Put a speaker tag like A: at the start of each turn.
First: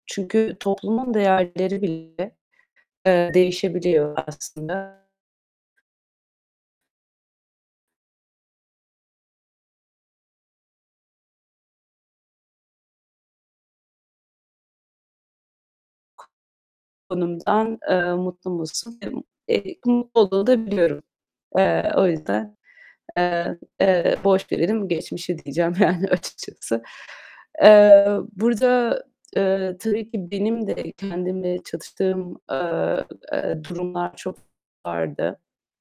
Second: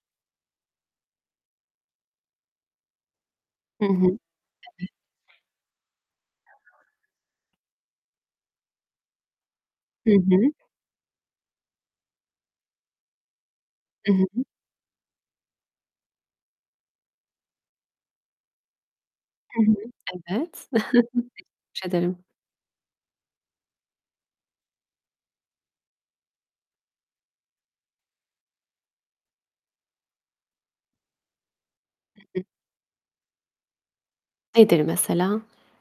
A: Çünkü toplumun değerleri bile, eee,
B: Hı hı.
A: değişebiliyor
B: Evet.
A: aslında.
B: Hı hı. I hı hı.
A: Konumdan, eee, mutlu musun? Eee,
B: Hı
A: eee,
B: hı.
A: mutlu olduğunu da
B: Evet.
A: biliyorum. Eee, o
B: [unintelligible]
A: yüzden, eee, eee, "Boş verelim geçmişi." diyeceğim, yani, açıkçası. Eee, burada, eee, tabii ki benim de kendimle
B: Hı
A: çatıştığım,
B: hı.
A: eee, eee, durumlar çok
B: Nedir
A: vardı.
B: mesela?